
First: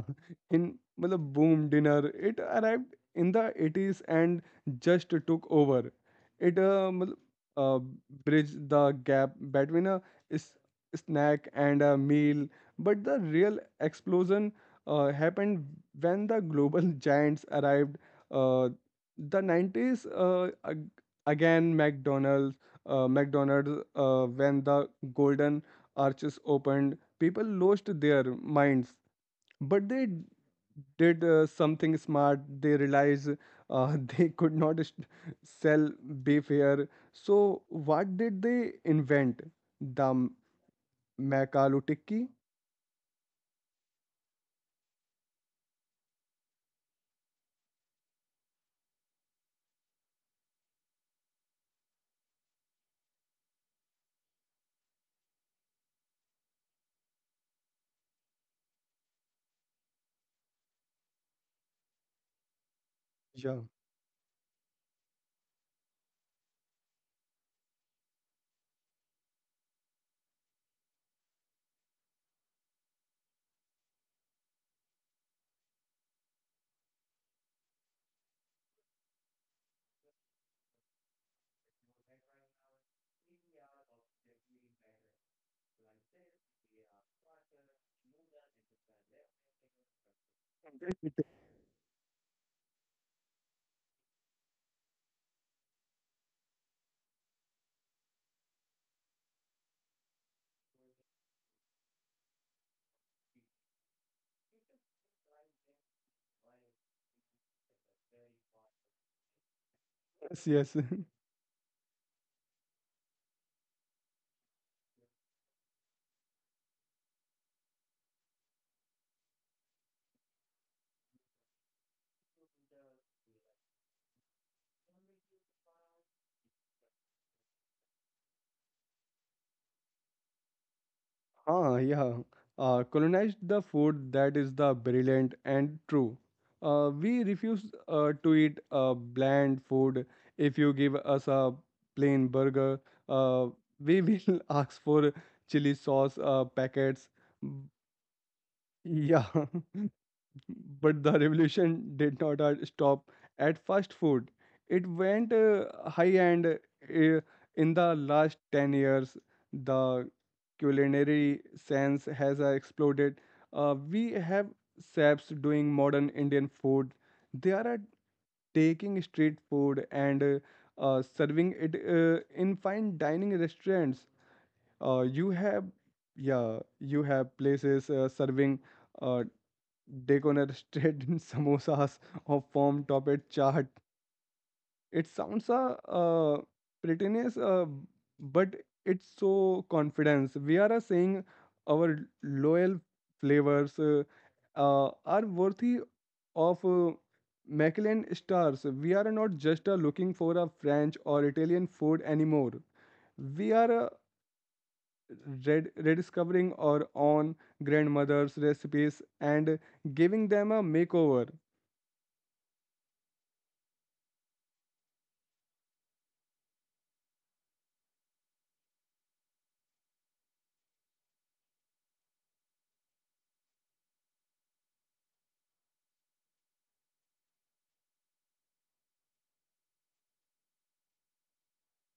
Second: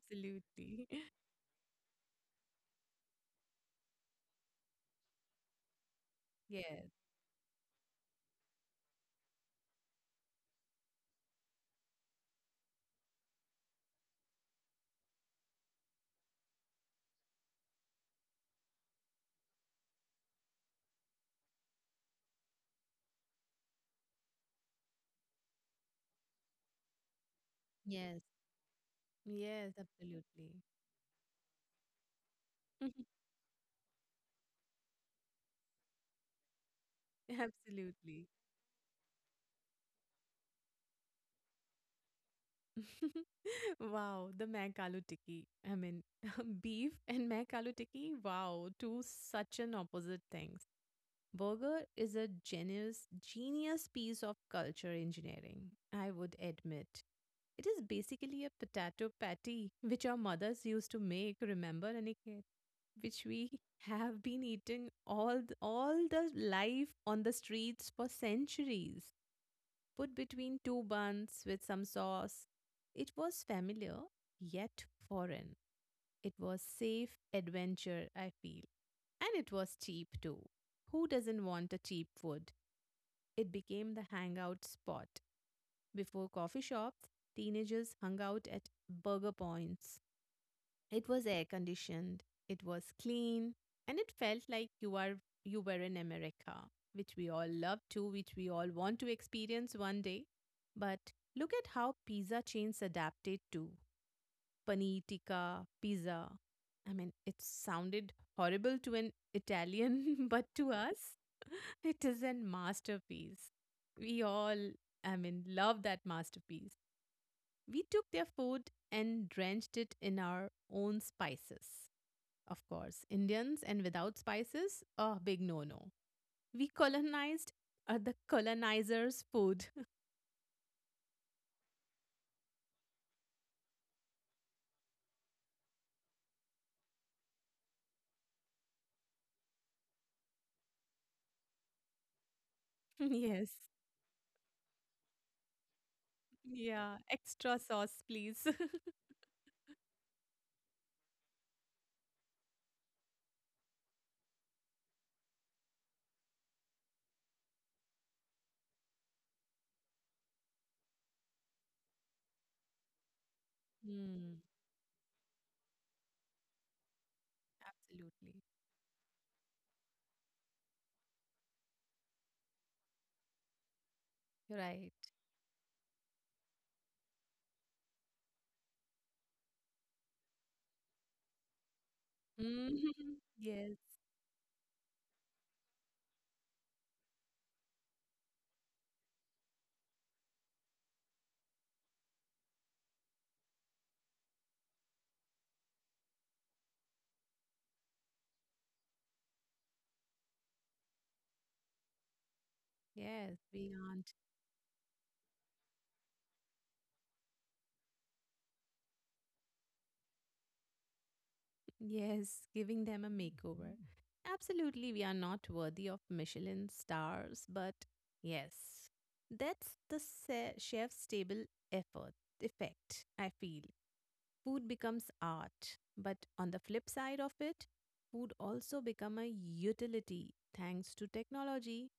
In मतलब boom dinner it arrived in the 80s and just took over it Yes. मतलब uh, bridged the gap between a s- snack and a meal, but the real explosion happened when the global giants arrived, uh, the 90s, again. McDonald's, McDonald's, when the golden arches opened, people lost Yes. their minds. Yes, But they absolutely. did something smart. They realized they could not sell beef here, so what Absolutely. did they invent? The makalu tikki. Wow, the mac aloo tikki. I mean, beef and mac aloo tikki. Wow, two such an opposite things. Burger is a genius, genius piece of culture engineering, I would admit. It is basically a potato patty which our mothers used to make, remember, Aniket? Which we Yeah. have been eating all the life on the streets for centuries. Put between two buns with some sauce. It was familiar yet foreign. It was safe adventure, I feel. And it was cheap too. Who doesn't want a cheap food? It became the hangout spot. Before coffee shops, teenagers hung out at burger points. It was air conditioned, it was clean, and it felt like you were in America, which we all want to experience one day. But look at how pizza chains adapted to paneer tikka pizza. I mean, it sounded horrible to an Italian, Yes, but to yes. us, it is a masterpiece. We all, I mean, love that masterpiece. We took their food and drenched it in our own spices. Of course, Indians and without spices, a big no no. We colonized the colonizers' food. Ah, yeah. Colonized the food, that is the brilliant and true. We refuse to eat bland food. If you give us a plain burger, uh, Yes. we will ask for chili sauce Yeah. packets. Extra Mm, sauce, please. yeah. But the revolution did not stop at fast food. It went high end in the last 10 years. The culinary sense has exploded. We Mm, have chefs doing modern Indian food. They are absolutely. taking street food and serving it in fine dining restaurants. Right. You have, yeah, you have places serving Uh, deconstructed in samosas or form Mhm. topped chaat. Yes. It sounds a prettiness, but it's so confidence. We are saying our loyal flavors are worthy of Michelin stars. We are not just looking for a French or Italian food anymore. Yes. We We are are. Rediscovering our own grandmother's recipes and giving them a makeover. Yes, giving them a makeover. Absolutely, we are not worthy of Michelin stars, but yes, that's the chef's table effort effect, I feel food becomes art. But on the flip side of it, food also become a utility thanks to technology.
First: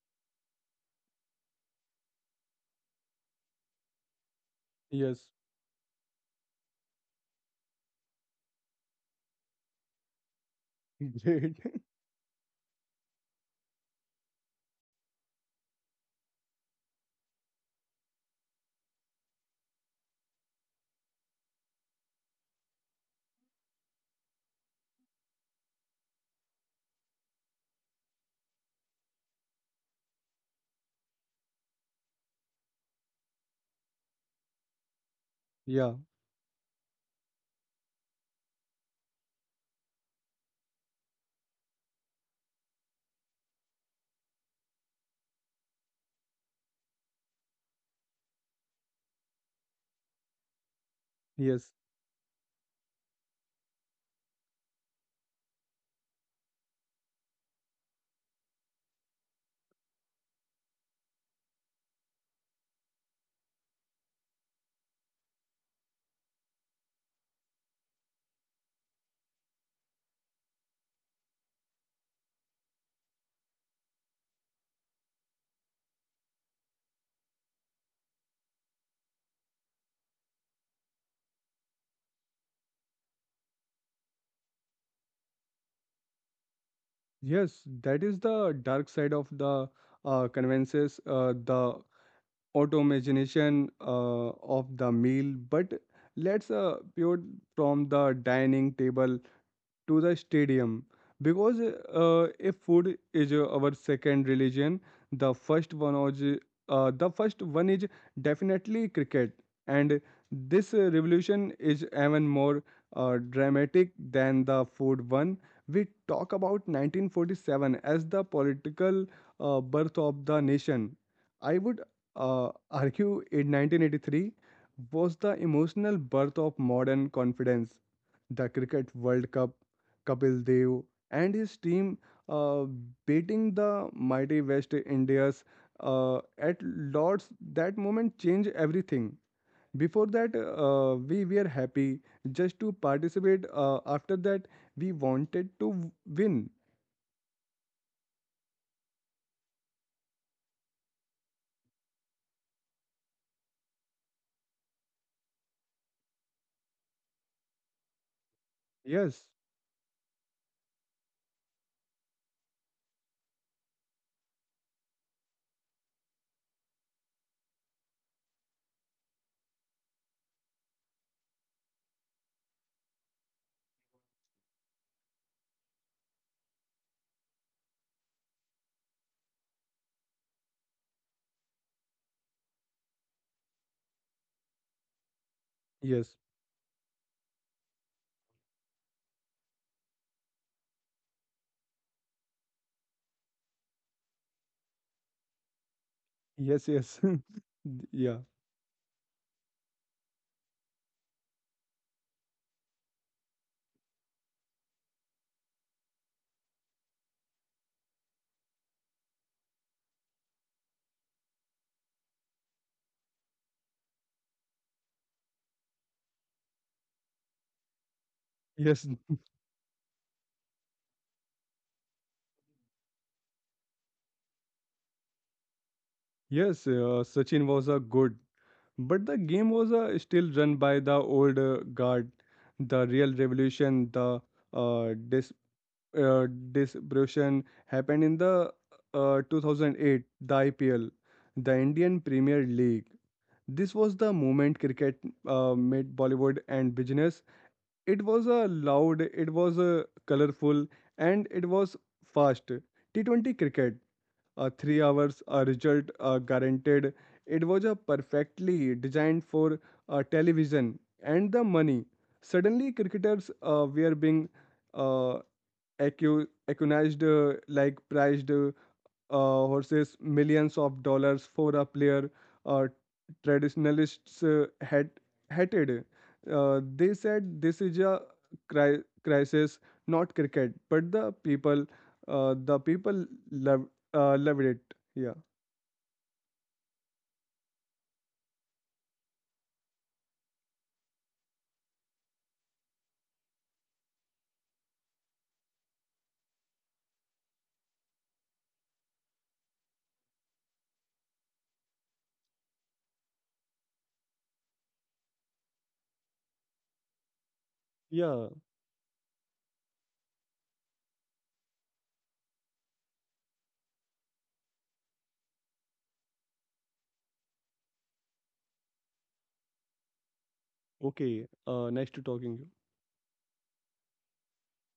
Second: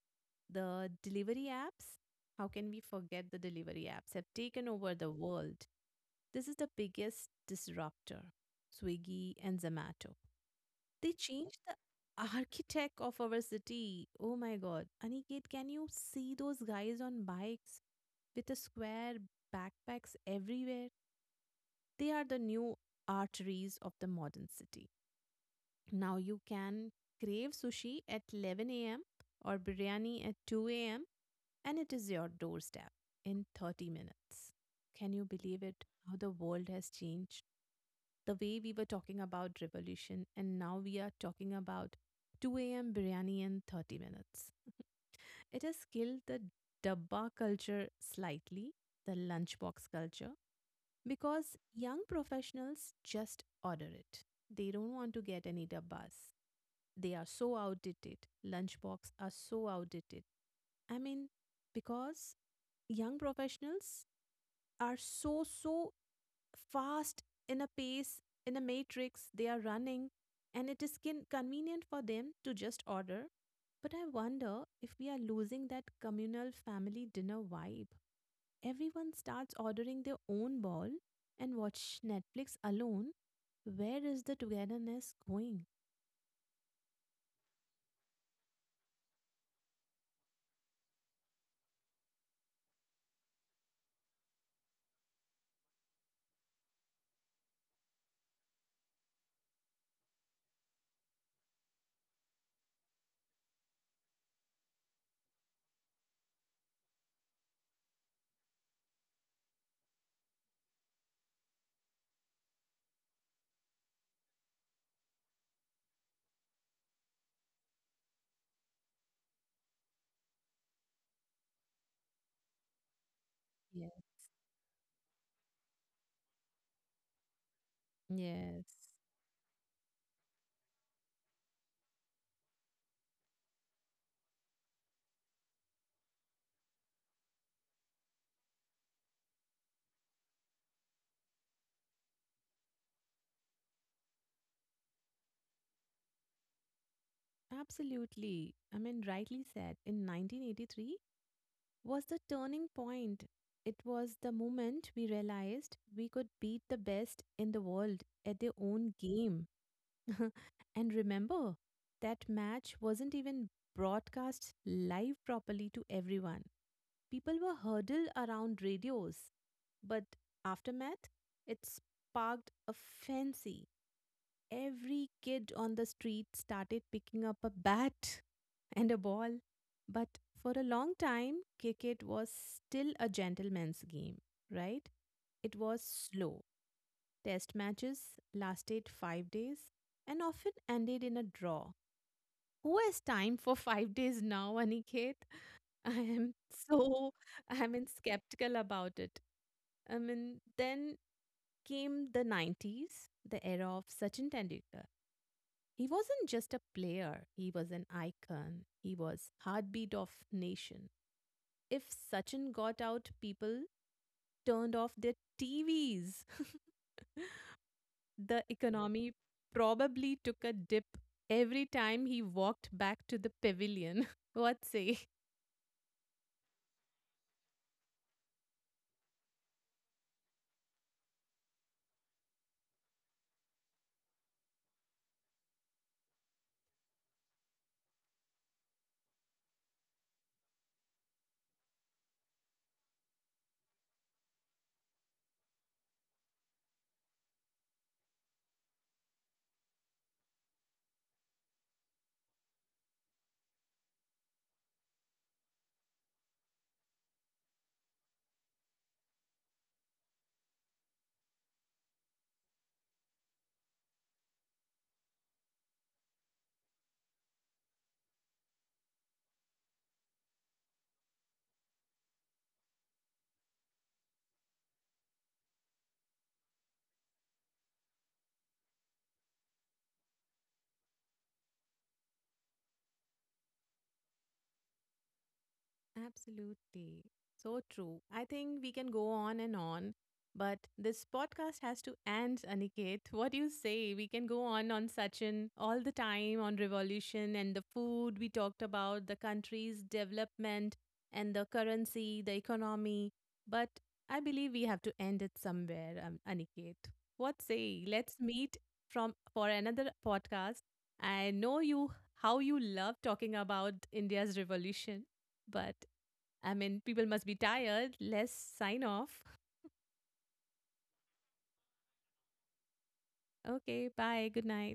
The delivery apps, how can we forget the delivery apps, have taken over the Yes. world. This is the biggest disruptor, Swiggy and Zomato. They Great. changed the architect of our city. Oh my god. Aniket, can you see those guys on bikes with the square backpacks everywhere? They are the new arteries of the modern city. Now you can crave sushi at 11 a.m. or biryani at 2 a.m. and it is your doorstep in 30 minutes. Can you believe it? Yeah, How the world has changed. The way we were talking about revolution and now we are talking about 2 a.m. biryani in 30 minutes. It has killed the dabba culture slightly, the lunchbox culture, because yes, young professionals just order it. They don't want to get any dabbas. They are so outdated. Lunchbox are so outdated. I mean, because young professionals are so, so fast in a pace, in a matrix, they are running, and it is convenient for them to just order. But I wonder if we are losing that communal family dinner vibe, everyone starts ordering their own ball and watch Netflix alone, where is the togetherness going? yes, that is the dark side of the conveniences, the automation of the meal. But let's pivot from the dining table to the stadium, because if food is our second religion, the first one is uh, the first one is definitely cricket. And this revolution is even more dramatic than the food one. We talk about 1947 as the political birth of the nation. I would argue in Yes. 1983 was the emotional birth of modern confidence, the Cricket Yes. World Cup, Kapil Dev and his team uh, beating the mighty West Indians at Lords, that moment changed everything. Before that, we were happy just to participate. After that, we wanted to win. Absolutely. I mean, rightly said. In 1983 was the turning point. It was the moment we realized we could beat the best in the world at their own Yes, game. And remember, that match wasn't even broadcast live properly to everyone. People were huddled around radios. But aftermath, it sparked a frenzy. Every kid on the street started picking up a bat and a ball. But for a long time, cricket was still a gentleman's game, right? It was yes, slow. Test matches lasted 5 days and often ended in a draw. Who has time for 5 days now, Aniket? I am yes, yes. so, I mean, Yeah, skeptical about it. I mean, then came the 90s, the era of Sachin Tendulkar. He wasn't just a player, he was an icon. He was heartbeat of nation. If Sachin got out, people turned off their TVs. The yes, economy probably took a dip every time he walked back to the pavilion. What say? yes. Sachin was a good, but the game was still run by the old guard. The real revolution, the uh, disruption happened in the 2008, the IPL, the Indian Premier League. This was the moment cricket made Bollywood and business. It was loud, it was colorful, and it was fast. T20 cricket, 3 hours, a result guaranteed. It was a perfectly designed for television. And the money, suddenly cricketers were being uh, accused like priced horses, millions of dollars for a player. uh, Traditionalists had hated. They said this is a crisis, not cricket, but the people, the people loved loved it. Yeah. Absolutely. So true. I think we can go on and on, but this podcast has to end, Aniket. What do you say? We can go on Sachin all the time on revolution and the food we talked about, the country's development and the currency, the economy. But I believe we have to end it somewhere, Aniket. What say? Let's Yeah, meet from for another podcast. I know you how you love talking about India's revolution. But I mean, people must be tired. Let's sign off. okay. Nice to talking you. Okay, bye. Good night.